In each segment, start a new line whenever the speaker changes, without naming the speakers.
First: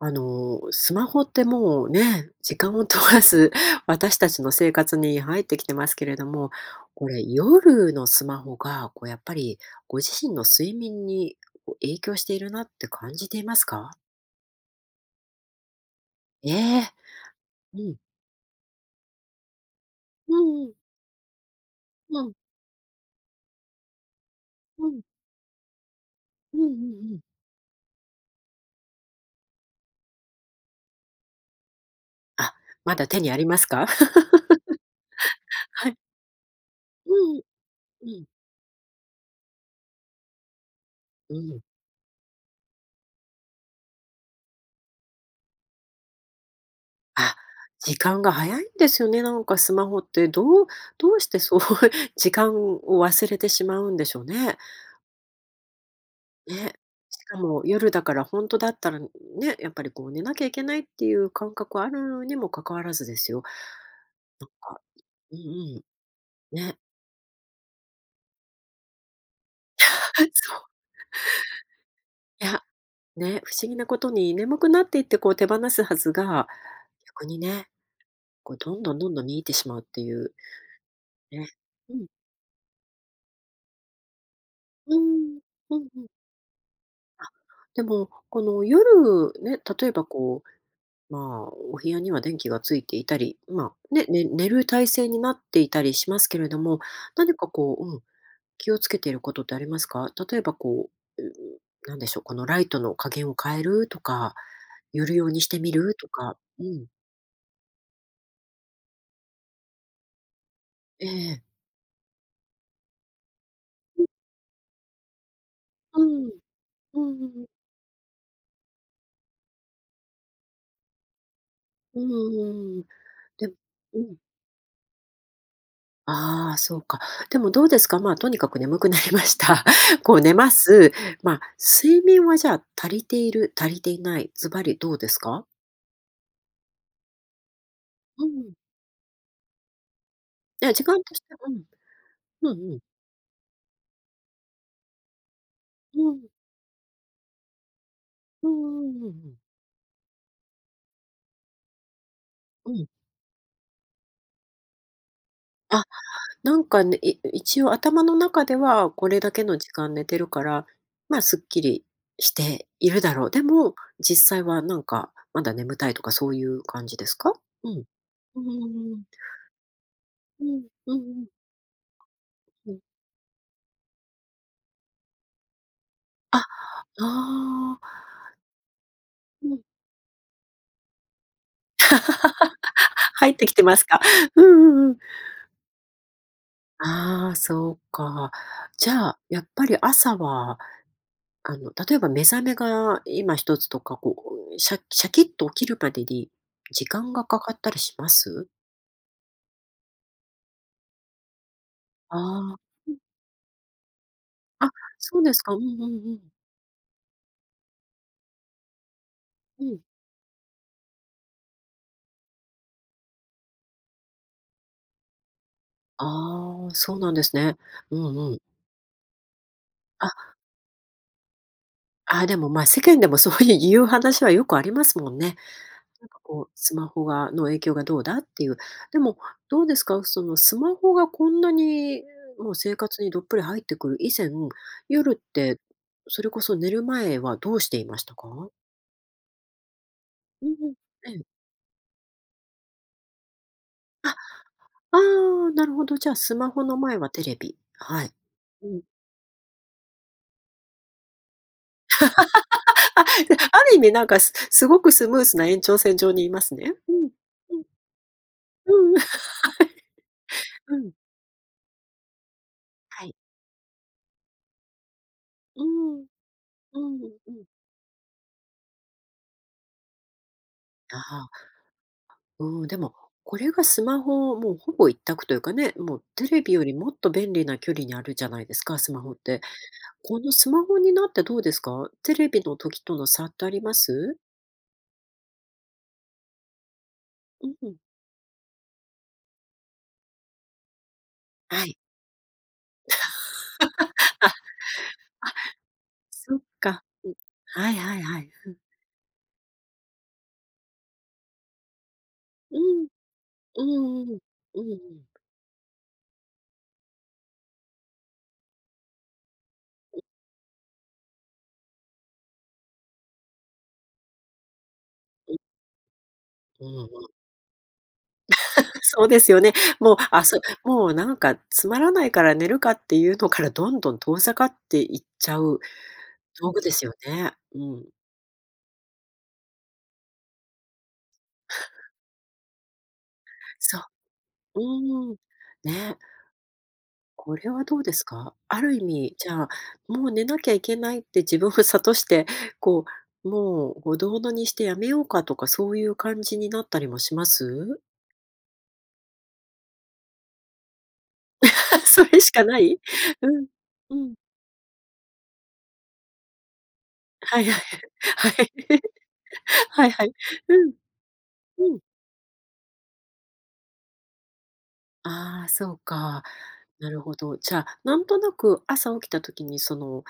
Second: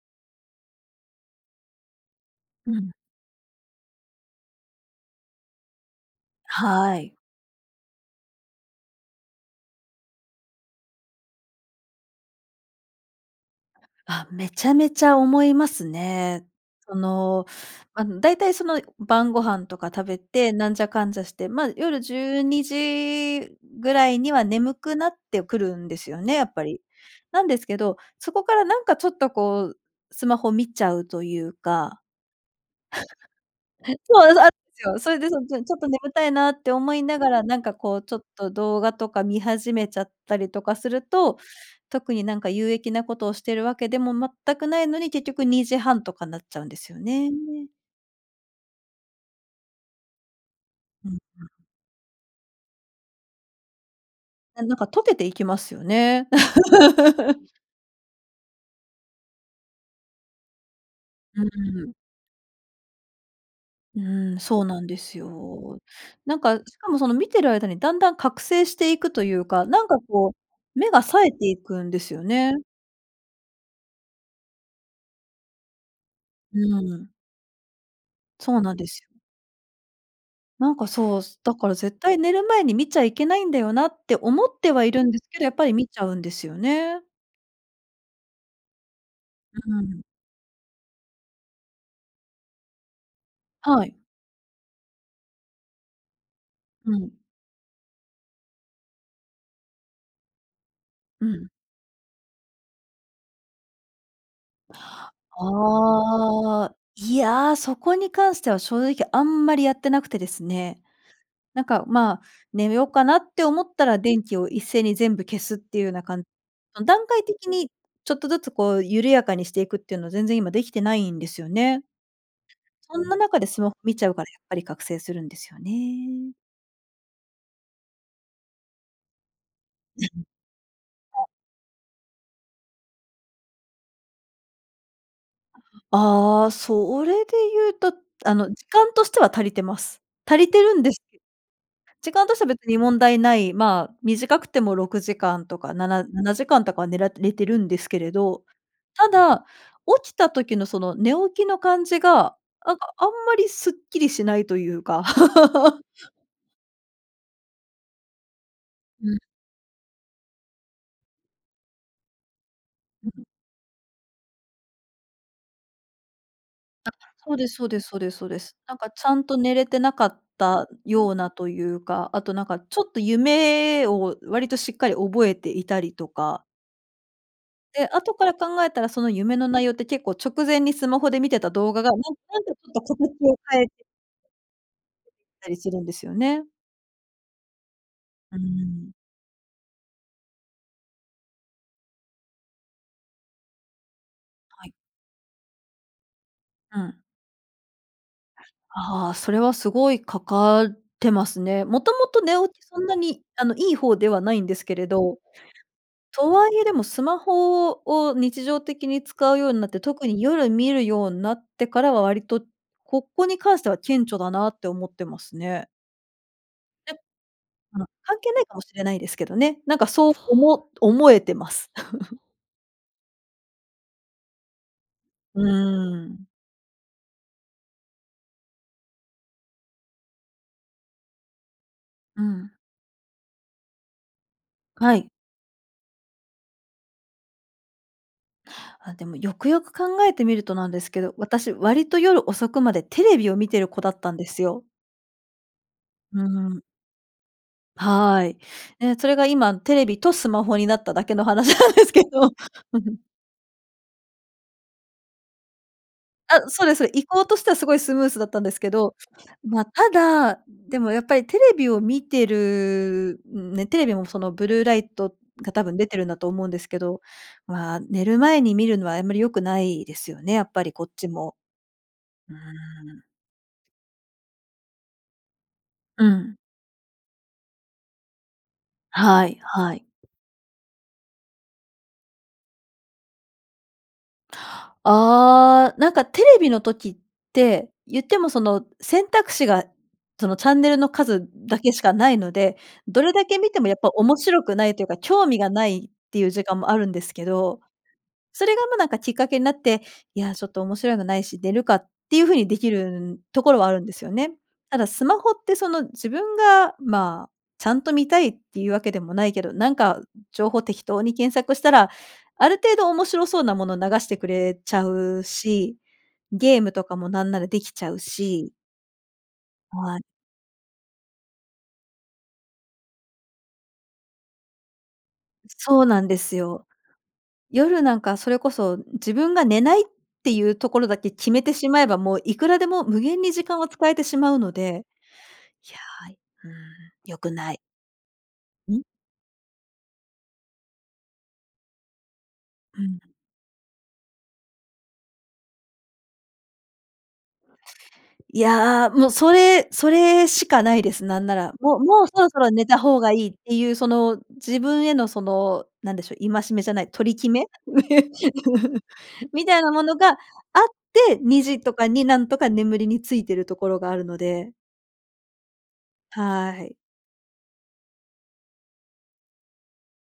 あの、スマホって、もうね、時
う
間を
ん。
とわず私たちの生活に入ってきてますけれども、
は
こ
い。
れ、夜のスマホが、こう、やっぱりご自身の睡眠に、こ、影響しているなって感じていますか？
あ、めちゃめちゃ思いますね。
ええ、
その、
うん。
ま、だいたい、その、晩御飯とか食べ
う
て、
んう
な
ん。
んじゃかんじゃして、ま、夜じ
うん。
ゅうにじぐらいには眠
う
く
ん。
なってくるんですよね、やっ
うん
ぱ
うん
り。
うん。
なんですけど、そこから、なんか、ちょっとこう、スマホ見ちゃうというか。
あ、まだ手にありますか？
そうです、あんですよ。それで、そう、じゃん、ちょっと
はい。
眠たいなって思いなが
うん、
ら、なんか、こう、
う
ちょっ
ん。
と動画とか見始めちゃったりとかする
う
と、
ん。
特に、なんか、有益なことをしてるわけでも全くないのに、結局2時半とかなっちゃうんですよね。
あ、時間が早いんですよね、なんか、スマホって、どう
う
ど
ん
うして、
うん。
そう、時間を忘れてしまうんでしょうね？
なんか溶けていきますよね。
ね、しか も夜だから、ほんとだったらね、やっぱり、こう、寝なきゃいけないっていう
う
感覚
ん
は
う
あ
ん。
るにも関わらずですよ。
うーん。
なん
そう
か、
なんです
うんう
よ。なん
ん、
か、
ね。
しかもその見てる間にだんだん覚醒していくというか、なんか、こ
そう。
う、目が冴えていくんですよ
い
ね。
や、ね、不思議なことに、眠くなっていって、こう、手放すはずが、
うーん。
逆にね、こ
そ
う、
うな
ど
ん
ん
で
どん
す
どん
よ。
どん見入ってしまうっていう。
なんか、そう、す、
ね。
だから
う
絶
ん。
対寝る前に見ちゃいけないんだよなって思ってはい
うー
るんですけ
ん。
ど、やっぱり
うん
見
う
ちゃ
ん。
うんですよね。
あ、でも、この夜ね、
う
例え
ん。
ば、こう、まあ、お部屋には電気がついていたり、ま
は
あ、
い。
ね寝る体勢になっていたりしますけれども、
うん。
何か、こう、うん、気を付けていることってありますか？例えば、こう、
うん。
何でしょう、このライトの加減を変えるとか、夜用にしてみるとか、
あ
う
あ、
ん。
いや、そこに関しては正直あんまりやってなくてですね、
ええ。
なんか、まあ、寝ようかなって思ったら、
うん。
電気を一斉に全部消すっていうよう
う
なかん、
ん。
うん、
う
段
んうん
階
うん。
的にちょっとずつ、こう、緩やかにしていくっていうのは全然今できてないんですよね。
うんうんうん。
そんな中
で
で
も、
スマホ見
う
ちゃう
ん。
から、やっぱり覚醒するんですよね。
ああ、そうか。でもどうですか、まあ、とにかく眠くなりました。こう、寝ます。
あ。
ま、睡眠は、じゃあ足りている、足りていない、ずばりどうですか？
ああ、それで言うと、
うん
あ
う
の、
ん。
時間としては足りてます。足りて
いや、
る
時
んです
間とし
け、
て、うん、
時間としては
う
別
んう
に
ん。
問題ない、まあ、短くても６時間とか、なな、
うん。
７時間とかは、寝られてるんですけれど、
うんうんうんう
た
ん。
だ、起きた時のその寝起きの感じが、
う
あが、
ん。
あんまりスッキリしないというか。
あ、なんかね、い一応頭の中では、こ
うん。
れだけの時間寝てるから、まあ、すっきりしている
う
だ
ん。
ろう。でも、実際は、なんか、まだ眠たいとか、そういう感
あ、
じですか？
そうですそう
う
で
ん、
すそうですそうで
うん
す。なんか、ちゃんと寝れてなかっ
うんうん
た
うんうん。うん。う
よう
んうん。
なというか、あと、なんか、
う
ち
ん。
ょっと夢を割としっかり覚えていたりと
あ、
か
おお。
で、後から考えたら、その夢の
うん。
内容って結構直前にスマホで見てた動画が、なんなんか、ちょっと 形
入っ
を
てき
変
て
え
ま
て
すか？うんうんうん。
ったりするんですよね。
あ、そうか、
う
じ
ん。
ゃあ、やっぱり朝は、あの、例えば目覚めが今一つとか、こうこう、
はい。
シャシャキッと起きるまでに
う
時
ん。
間がかかったりします？
あ、それはすごいかかってますね。もとも
あ
と寝
あ、
起きそん
う
な
ん。
にあの、いい方ではないんです
あ、
けれど、
そうですか。うんうんう
と
ん。
はいえでも、スマホを日常的に使うように
う
なって、
ん。
特に夜見るようんなってからは割と、ここに関しては顕著だなって思ってますね。
あ、
え、
そうなんですね。
あの、
う
関
ん
係
うん。
ないかもしれないですけどね。なんかそう
あ。
おも思えてます。
あ、でも、ま、世間でもそういういう話はよくありますもんね。
う
なんか
ん。
こうスマホがの影響がどうだっていう。でも、どうですか、そのスマホがこんなに
うん。
もう、生活にどっぷり入ってくる以前、
はい。
夜ってそれこそ、寝る前はどうしていましたか？
あ、でもよくよく考えてみる
う
と
ん
な
う
ん
ん、
ですけど、
ええ。
私、割と夜遅くまでテレビを見てる子だっ
あ、
たんですよ。
ああ、なるほど。じゃあ、
う
スマ
ん。
ホの前はテレビ。はい。
はい。
うん。
ね、それが今、テレビとスマホになっただけの話なんですけど。
あ、じゃ、ある意味なんかすすごくスムースな延長線上にいま
あ、
す
そう
ね。
です、そう
ふ
で、移
ん。
行としては
うん。
すごいスムースだったんですけ
うん、
ど、
はい。
ま、ただ、
う
でも
ん。
やっぱりテレビを見て
はい。
る、ね、テレビもその、ブルーライトが
う
多分出て
ん。
るんだと思うんです
う
けど、
んうん。
まあ、寝る前に見るのはあんまり良くないですよね、やっぱりこっ
あ
ち
あ。
も。うー
うん、でも
ん。
これがスマホは、もうほぼ一択というかね、もう
う
テ
ん。
レビよりもっと便利な距離にあるじゃないですか、スマホっ
はい
て。
はい。
このスマホになってどうですか？テレビの時との差ってあります？
あ、なんかテレビの時っ
う
て、
ん。
言ってもその、選択肢がその、チャンネルの数だ
は
け
い。
しかないので、どれだけ見てもやっぱ面
あ、あ、
白くないというか、興味がないっていう
そっ
時間もあ
か。
るんで
う
す
ん。
けど。
はいはいはい。
そ
ふ
れ
ん。
がもう、なんかきっかけになって、「いや、ちょっと面白いのないし、寝るか」っていう風にで
う
きる
ん、
ん、ところ
う
はあるんです
ん
よ
うん、
ね。
うんう
ただス
ん。
マホってその自分がまあ、ちゃんと見たいっていうわけでもないけど、なんか情報適当に検索したら、ある程度面白そうなもの流してくれちゃう
え。
し、ゲー
う
ム
ん
と
う
か
ん。
もなんならできちゃうし
そうですよね。もう、
はい。
あ、そ、もう、なんか、「つまらないから寝るか」っていうのからどんどん、遠ざかっていっちゃう
そうなんです
道具
よ。
ですよね。う
夜
ん。
なんかそれこそ、自分が寝ないっていうところだけ決めてしまえ ば、もういくらでも、無限に時間を
そ
使えてしまうの
う。
で、
うーん、
いや、
ね。
うん、良く
これ
ない。
はどうですか？ある
う
意
ん？
味、じゃあ、もう寝なきゃいけないって自分を諭して、
う
こ
ん。
う、「もう、ほどほどにしてやめようか」とか、そういう感じになったりもします？
いや、もうそれそれしかないです、なんなら。もう も
そ
う、
れ
そろ
し
そ
か
ろ
な
寝た
い？
方がいい
う
っ
ん、
ていうそ
うん。
の、自分へのその、なんでしょ、戒めじゃない、取り決
は
め、
いはいはい。はい。
みたいなも
はい
の
は
があ
い。う
っ
ん。
て、2時と
うん。
かになんとか、眠りについてるところがあるので。
ああ、そうか。
はい。
なるほど、じゃあ、なんとなく朝起きた時にその、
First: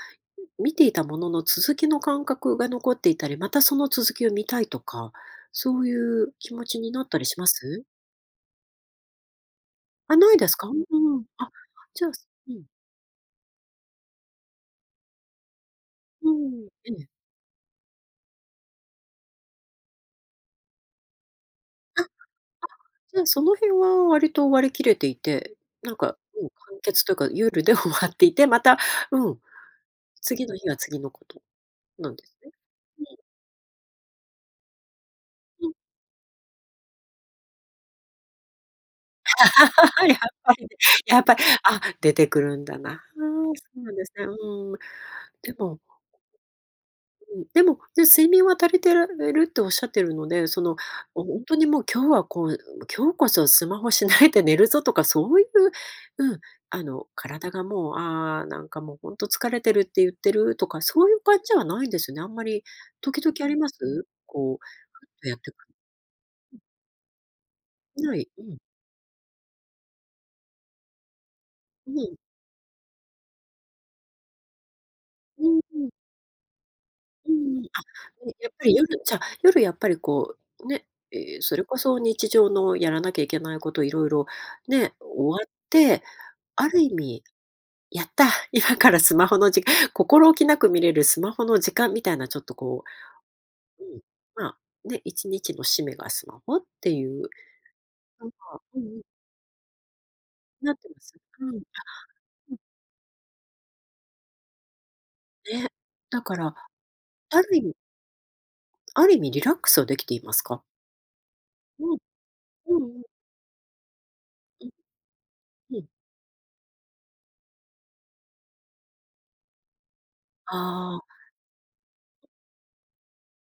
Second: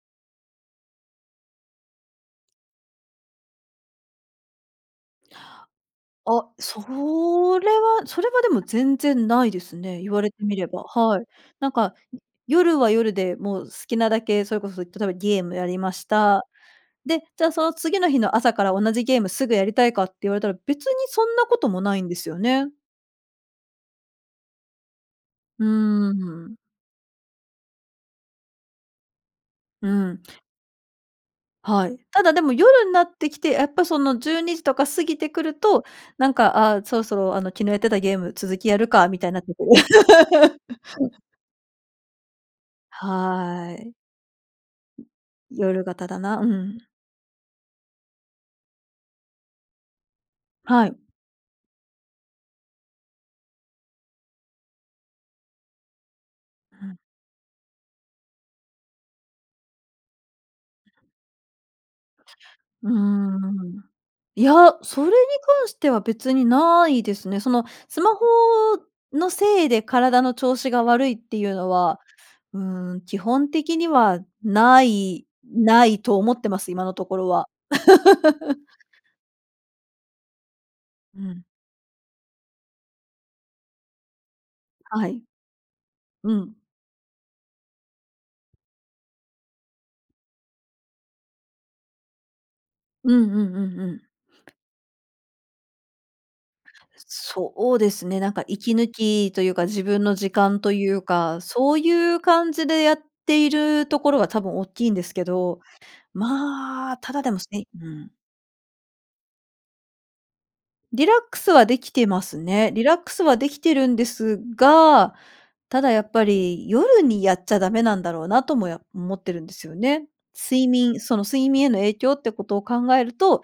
み見ていたものの続きの感覚が残っていたり、またその続きを見たいとか、そういう
あ、
気持ち
そ
になったりしま
れ
す？
は、それはでも全然ないですね。言
あ、
われ
ない
て
で
み
す
れ
か、うん
ば。は
うん。
い。
あ、
なんか、
じゃあすうん。
夜は夜でもう好きなだけ、それこそ例えばゲームやりまし
う
た。
ん、ええ。
で、じゃあその次の日の朝から、同じゲームすぐやりたいかって言われたら、別にそんなこともな
あ、
い
あ、
んですよね。
じゃあ、その辺は割と割り切れていて。
うー
なんかもう
ん。
完結てか、夜で終わっていて、また、うん、
うん。
次の日は次のこと
はい。
なんで
ただ
す
で
ね。
も、夜にな
は
っ
い。
てきて、やっぱその12時とか過ぎてくる
うん。
と、なんか、あ、そろそろあの、昨日やってたゲーム、続きやるかみたいになってくる。
やっぱり、や っぱ、あ、出てくるんだな。ああ、
は
そうな
い。
んですね、うん。でも、う
夜型だな、うんうん。
うん。でも、ね、睡眠は足りてられるって、おっしゃってるので、その、
はい。
もうほんとに、もう今日はこう、今日こそスマホしないで寝るぞとか、そういう、うん、あ
うん。
の体がもう、ああ、なんかもう、ほんと疲れてるって言ってるとか、そういう感じではないんですね、あんまり。
うー
時々あります？
ん。いや、
こう、
そ
ふ
れ
っ
に
とやってく
関しては別に
うん。
ないですね。その、スマ
な
ホ
い。うん。
のせいで、体の調子が悪いっていうの
う
は、
ん。
うーん、基本的にはない、
うん
な
うん。
いと思ってます、今のところ
う
は。
んうん。あ、ね、やっぱ り夜、じゃ、夜やっぱりこう、ね、
う
ええ、
ん。
それこそ日常のやらなきゃいけないこと色々、ね、
はい。
終わって、
うん。
ある意味、やった、今からスマホのじか心置きなく見れるスマホの時間、みたいなちょっとこ
うんうんうん
う、
う
うん、
ん。
まあ、ね、1日の締めがスマホっていう。
そうですね、
なん
なん
か、
か息
うんう
抜
ん。
きというか、自分の時間
な
と
って
い
ま
う
す？
か。
うん。あ、
そういう感
うん。
じでやっているところは、多分大っきいんですけど。
ね。だから、
まあ、ただでも
あ
す
る意
ね、
味
うん。
ある意味リラックスはできていますか？
リラックスはでき
うん。
てますね。
うん
リラッ
うん。
クスはできてるんです
うん。
が、
う
た
ん。
だやっぱり、夜にやっちゃダメなんだろうなともよ思ってるんですよね。睡
あ
眠、
あ。
その睡眠への影響ってことを考えると、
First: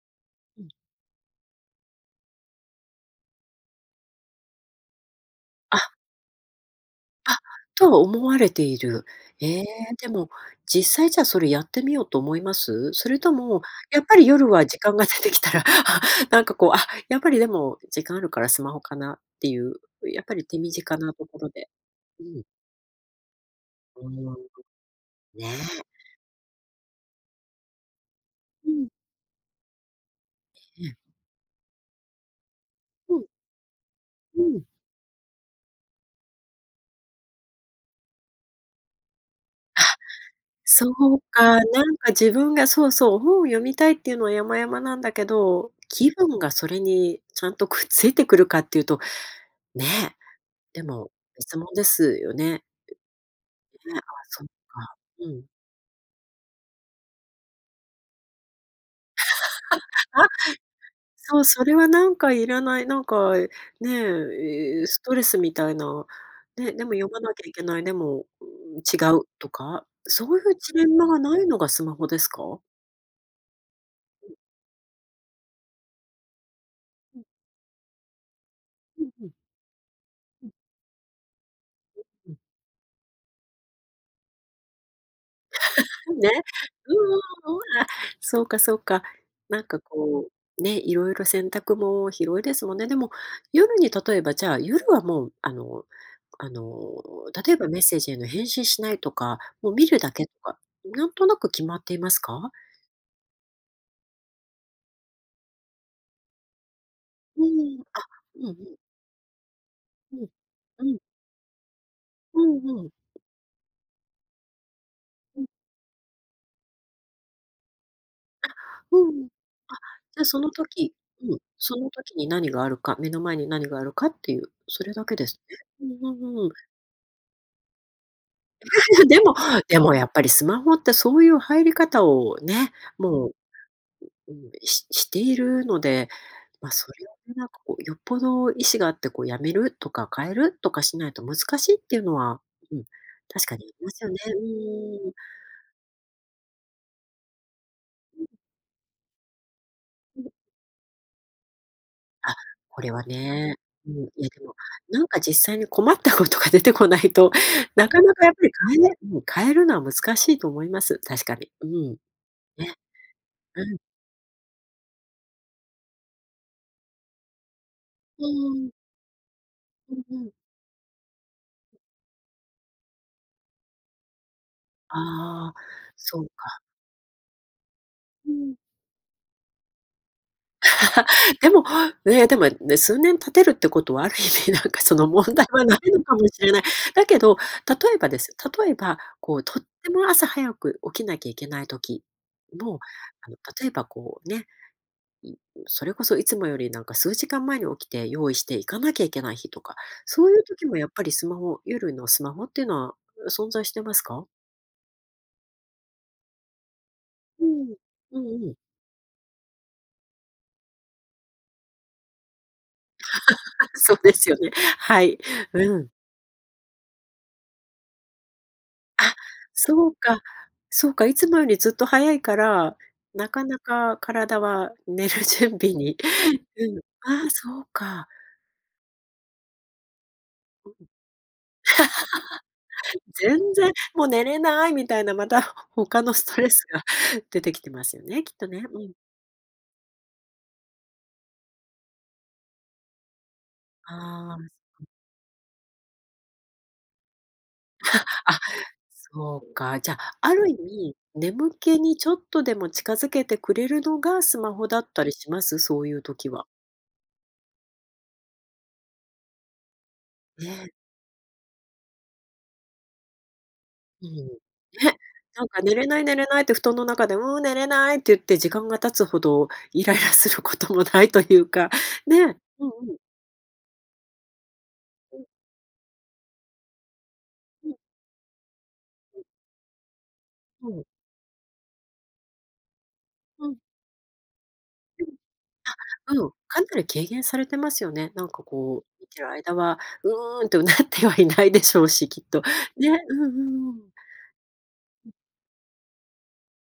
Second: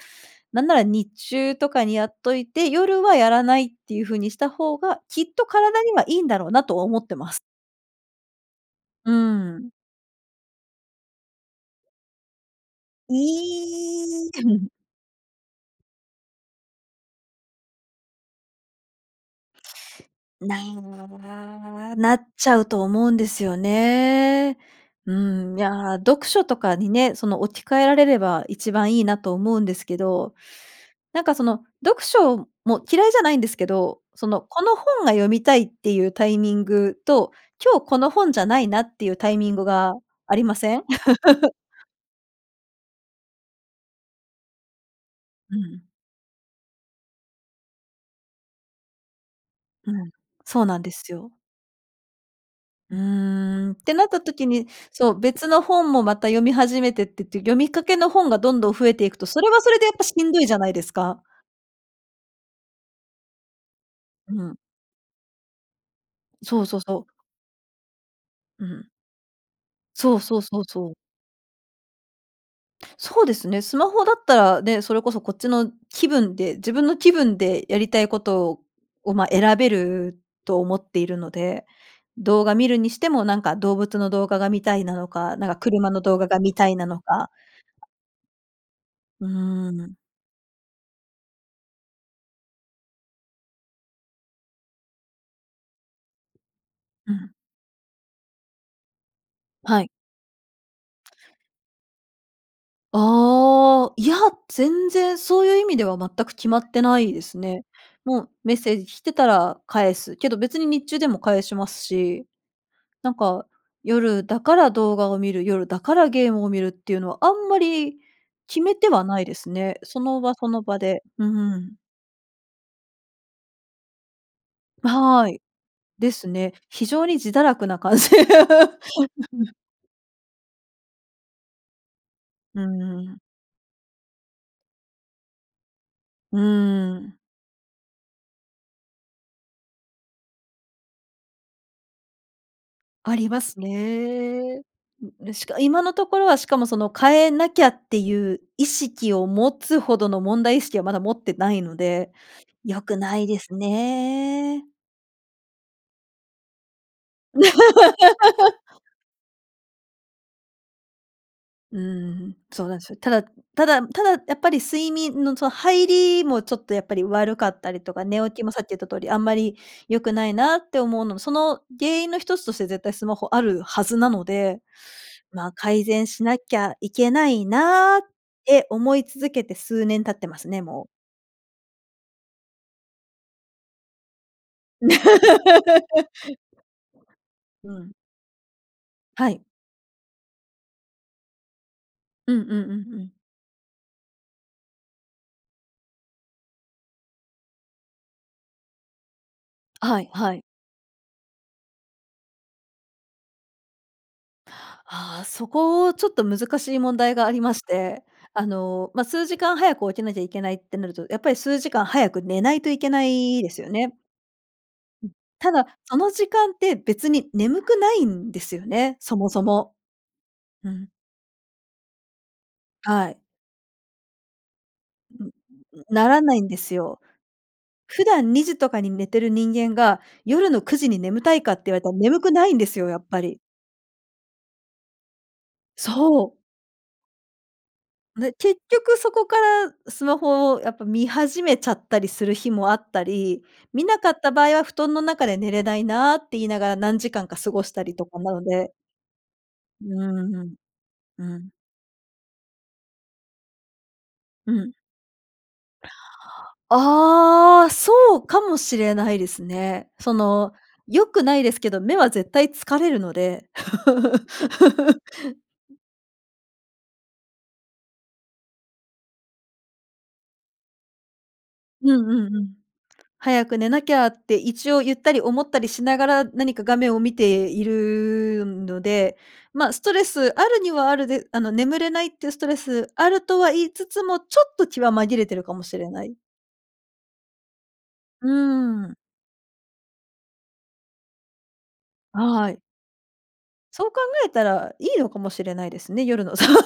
う
なん
ん。
なら日中とかにやっといて、夜はやらないっていう風にした方が、きっと体に
あ。
はいいんだろうなとは思ってま
あ、
す。
とは思われている。
うー
ええ、
ん。
でも、実際じゃあ、それやってみようと思います？そ
い
れとも、やっぱり
い。
夜は 時間がすできたら、あ、なんかこう、あ、やっぱりでも、時間あるからスマホかなっていう、やっぱり
な
手
え
短なところで。
んな
う
っ
ん。
ちゃうと思うんですよ
うーん。
ね。うーん、い
ね。
や、読書とかにね、その置き換えられれば、
う
一
ん。
番いいなと思うんですけど。
い、ええ。
なんかその読書も、嫌い
う
じゃ
ん。
ないんですけど、そ
う
の、
ん。
この本が読みたいっていうタイミングと、今日この本じゃないなっていうタイミング
あ、
がありません？
そう か、なんか自分が、そうそう、本を読みたいっていうのは山々なんだけ
うん
ど、
うん。
気分がそれにちゃんとくっついてくるかっていうと、
うん、
ね。
そうなん
で
で
も、
すよ。
別もんですよね。ね、
うーん、って
あ、
なった
そ
時
っ
に、
か。
そう、
うん。
別の本もまた読み始めてってて、読みかけの本がどんどん増えていくと、それはそれで、やっぱ し
あ、
んどいじゃないですか。
そう、それはなんかいらない。なんか、ね、
うん。
いいストレスみたいな、
そう
ね。
そう
でも
そう。
読まなきゃいけない、でも
うん。
違うとか、
そう
そう
そ
い
う
う
そう
ジレ
そう。
ンマがないのがスマホですか？
そうですね。スマホだっ
う
た
ん。
らね、それこそこっちの気分で、自分の気
うん。
分でやりたいことを
うん、
を、
う
ま、
ん。
選べる
うん。
と思っているので。
うん、うん。
動画見るにしても、なんか動物の動画が見たいなのか、なんか車の動 画
ね、
が見たいな
う
の
んうん
か。
うんうんうん、あ、そうかそうか。
う
なん
ー
か
ん。
こう、ね、いろいろ選択も広いですもんね。でも、夜に例えば、じゃあ夜はもう、あの、あの、
うん。
例えばメッセージへの返信しないとか、もう
は
見
い。
るだけとか、なんとなく決まっていますか？
ああ。いや、全然そういう意味では、全く決まってないです
うんう
ね。
ん、あ、
もう
うんう
メッセ
ん。
ージ来てたら返
う
す。
ん、
けど別に
う
日
ん。
中でも返しますし。
うんうん。
なんか、夜だから動画を見
う
る、
ん。
夜だからゲームを見るっていうのは、あんまり
あ、
決めては
う
な
ん。
い
あ、
ですね。その
じゃ
場、
そ
そ
の
の場
時、
で。う
う
ん
ん、
う
そ
ん。
の時に何があるか、目の前に何があるかっていう、それだけで
は
す
い。
ね。う
で
んう
す
んうんうん。
ね。非常に自堕落な感じ。
でも、でもやっぱり、スマホってそういう入り方を
う
ね、
んうんうん。
もう、ううん、ししているので、
う
ま、そ
ー
れを
ん。
なんかこう、よっぽど意思があってこう、止めるとか変えるとかしないと難しいっていうのは、うん、
ありま
確か
す
にありますよね。うんう
ね。ん、
んうんうん。
でしか、今のところは、しかもその変えなきゃって
うん。
いう意識を持つほど
う
の、
ん。
問題意識はまだ持ってないので。
あ、
良
これ
く
は
ないです
ね、うん。いやでも、
ね。
なんか実際に困ったことが出てこないと、なかなかやっぱり 変えれうん。変えるのは難しいと思います、確かに。う
うー
ん。
ん、そうな
ね。
んですよ。ただ
う
た
ん。
だただやっぱり、睡眠のその入りもちょっとやっぱり悪かったりとか、寝
う
起きもさ
ー
っき
ん。
言った通り、あんまり
うん
良く
う
な
ん。
いなって思うのも、その原因の一つとして、絶対スマホあるはずなので。
あ
まあ、
あ、
改善
そ
し
う
なき
か。
ゃいけないな、っ
うん。
て思い続けて数年経ってますね、もう。
でも、ね、でもね、数年経てるってことは、ある意味なんかその、問題はないの かもしれない。だけど、
う
例
ん。
えばです、例えば、
は
こう
い。
とっても朝早く起きなきゃいけない時
うんうんうん
も、
うん。
あの例えばこうね、うんうん、それこそいつもより、なんか数時間前に起きて、用意して行かなきゃいけない日とか、
はい、
そう
は
い
い。
う時もやっぱりスマホ、夜のスマホっていうのは、う存在してますか？
ああ、そこ、ちょっと難しい問題があり
う
まし
ん、
て。
うん
あ
うん。
の、ま、数時間早く起きなきゃいけないってなると、やっぱり数時間早く寝ないといけないですよ ね。
そうですよね、は
うん。
い。
ただ、
うん。
その時間って、別に眠くないんですよね、
あ、
そもそも。
そうか、
うん。
そうか、いつもよりずっと早いから、
はい。
なかなか体は寝る
うう
準備
ん。ん、
に。
ならないんで
う
す
ん。
よ。
ああ、そう
普
か。
段2時とかに寝てる人間が、夜の
うん。
9時に眠たいかって言われたら、眠くないんですよ、やっ ぱ
全
り。
然もう寝れないみたいな。またほ他の
そ
ス
う。
トレスが出てきてますよね、き
で、
っと
結
ね。うん。
局そこから、スマホをやっぱ見始めちゃったりする日もあったり。見なかった
ああ。う
場
ん。
合は、布団の中で寝れないなって言いながら、何時間か過ごしたりとか な
あ、
ので。
そうか。
う
じゃ、あ
ー
る意
ん、
味、
うん。
眠気にちょっとでも近づけてくれるのが、ス
う
マホ
ん。
だったりします？そういう時は。
ああ、そうかもしれないですね。そ
え
の、
え。
良くないですけど、目は絶対疲れるので。う
うん、ね、
ん。
なんか寝れない寝れないって布団の中で、うん、寝れないって言って、時間が経つほど、イライラすることもないというか、
うん
ね。
うんうん。
うんうん。
早く寝なきゃって、一応言った
う
り
ん。
思ったりしながら、何か画面を見てい
うん。
るので。
うん。
ま、ストレスある
は
に
い。
はあるで、あの眠れないっていうストレス、あると
う
は
ん。
言いつつも、ちょっと気は
う
紛れてるかもしれない。
ん、あ、うん、かなり軽減されてますよね。なんかこ
うん。
う見てる間は、うーんと唸ってはいないでしょうし、きっと。
はい。
ね。うんうんう
そ
ん。
う考えたら、いい
う
の
ん。
かもしれないですね、夜の、そう。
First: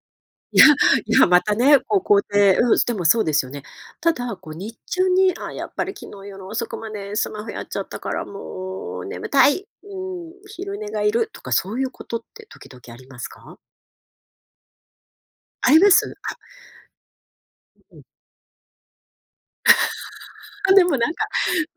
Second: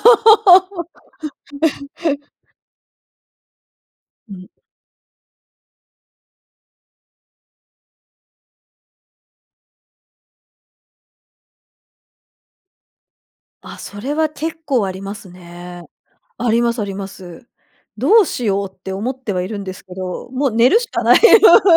いやいや、またね、こう肯 定、うん、すでもそうですよね。た
う
だ、
ん。
こう日中に、「あ、やっぱり昨日夜遅くまで、スマホやっちゃったから、もう眠たい、うん、昼寝がいる」とかそういうことって時々ありますか？
あ、それは、結構あります
あり
ね。
ます？あ。
ありますあります。
ううん。
どうしようって思ってはいるんですけど、もう寝
あ、
る
で
し
も
か
なん
ない。
か、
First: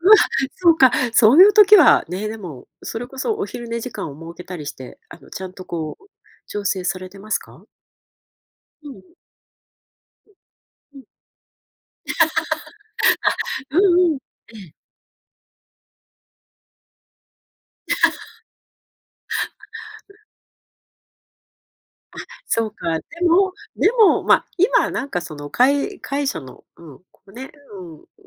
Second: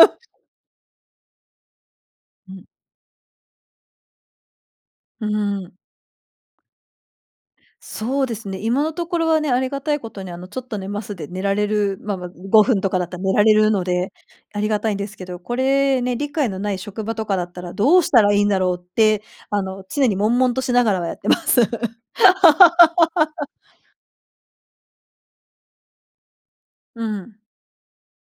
う ん、そうか、そういう時はね、で
うん。
も、それこそお昼寝時間を設けたりして、あ
う
のちゃんと
ーん。
こう、調整されてますか？
そうですね、今
う
の
んう
と
ん。
ころはね、ありがたいことに、あの、ちょっと寝
うん、
ま
うん。
す、で寝られる。ま、ま、5分とかだったら寝られ る
あ、う
の
ん
で、
うん。
あ
え
り
え。
がたいんですけど。これ、ね、理解のない職場とかだったら、どうしたらいいんだろうって、あ の、常に悶々としながらはやってます。
あ、そうか。で も、でも、ま、今なんかそのかいかいしょの、うん、
う
こう
ん。
ね、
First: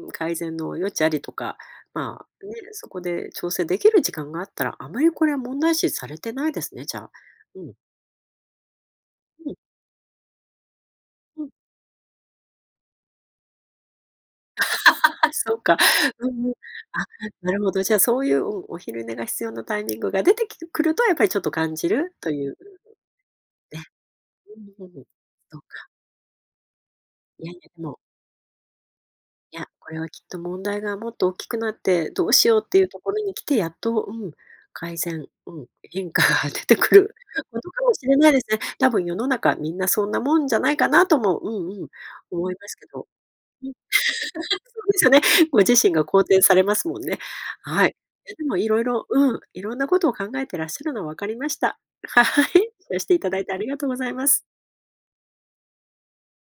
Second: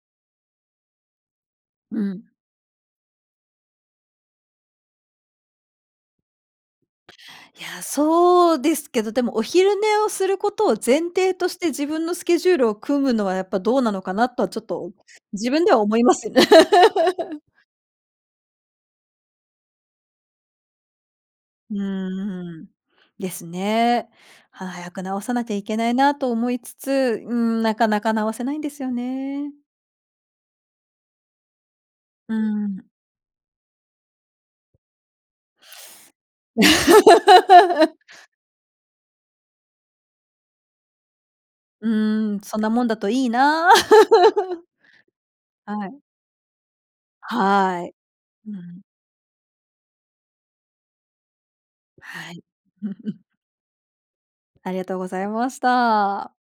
うん、改善の余地ありとか、
う
ま
ん。
あ、ね、そこで調整できる時間があったら、あまりこれは問題視されてないですね、じゃあ。う
い
ん。
や、そうですけど、でもお
うん。
昼寝をすることを前提
う
と
ん。
して、自分のスケジュールを組むのは、やっぱどうなのかなとは、ちょっと、自
そう
分で
か。
は思います
う
よね。
んうん、ああ、なるほど、じゃあそういう、おお昼寝が必要なタイミングが出てきるくると、やっぱりちょっと
う
感
ん
じると
う
い
んう
う。
ん。ですね。あ、
うんう
早
ん。ね、うんう
く
ん。
直さなきゃ
そう
いけ
か。
ないなと思いつつ、うー
いやい
ん、
や、
な
で
か
も
なか直せないんですよね。
いや、これはきっと問題がもっと大きくなって、どう
うー
しようってい
ん。
うところに来て、やっと、うん、改善、うん、変化が出てくることかも しれないですね。たぶん世の中みんな、そんなもんじゃないかなとも、うんう
う
ん、
ーん、
思い
そん
ま
な
す
も
け
んだ
ど。うん。
といいな。
そうですよね。ご自
は
身
い。
が肯定されますもんね。
は
はい。
い。
いやで
う
も色
ん。
々、うん、色んなことを考えてらっしゃるのは分かりました。はい、
はい。
シェアしてい ただいてありがとうございます。
ありがとうございました。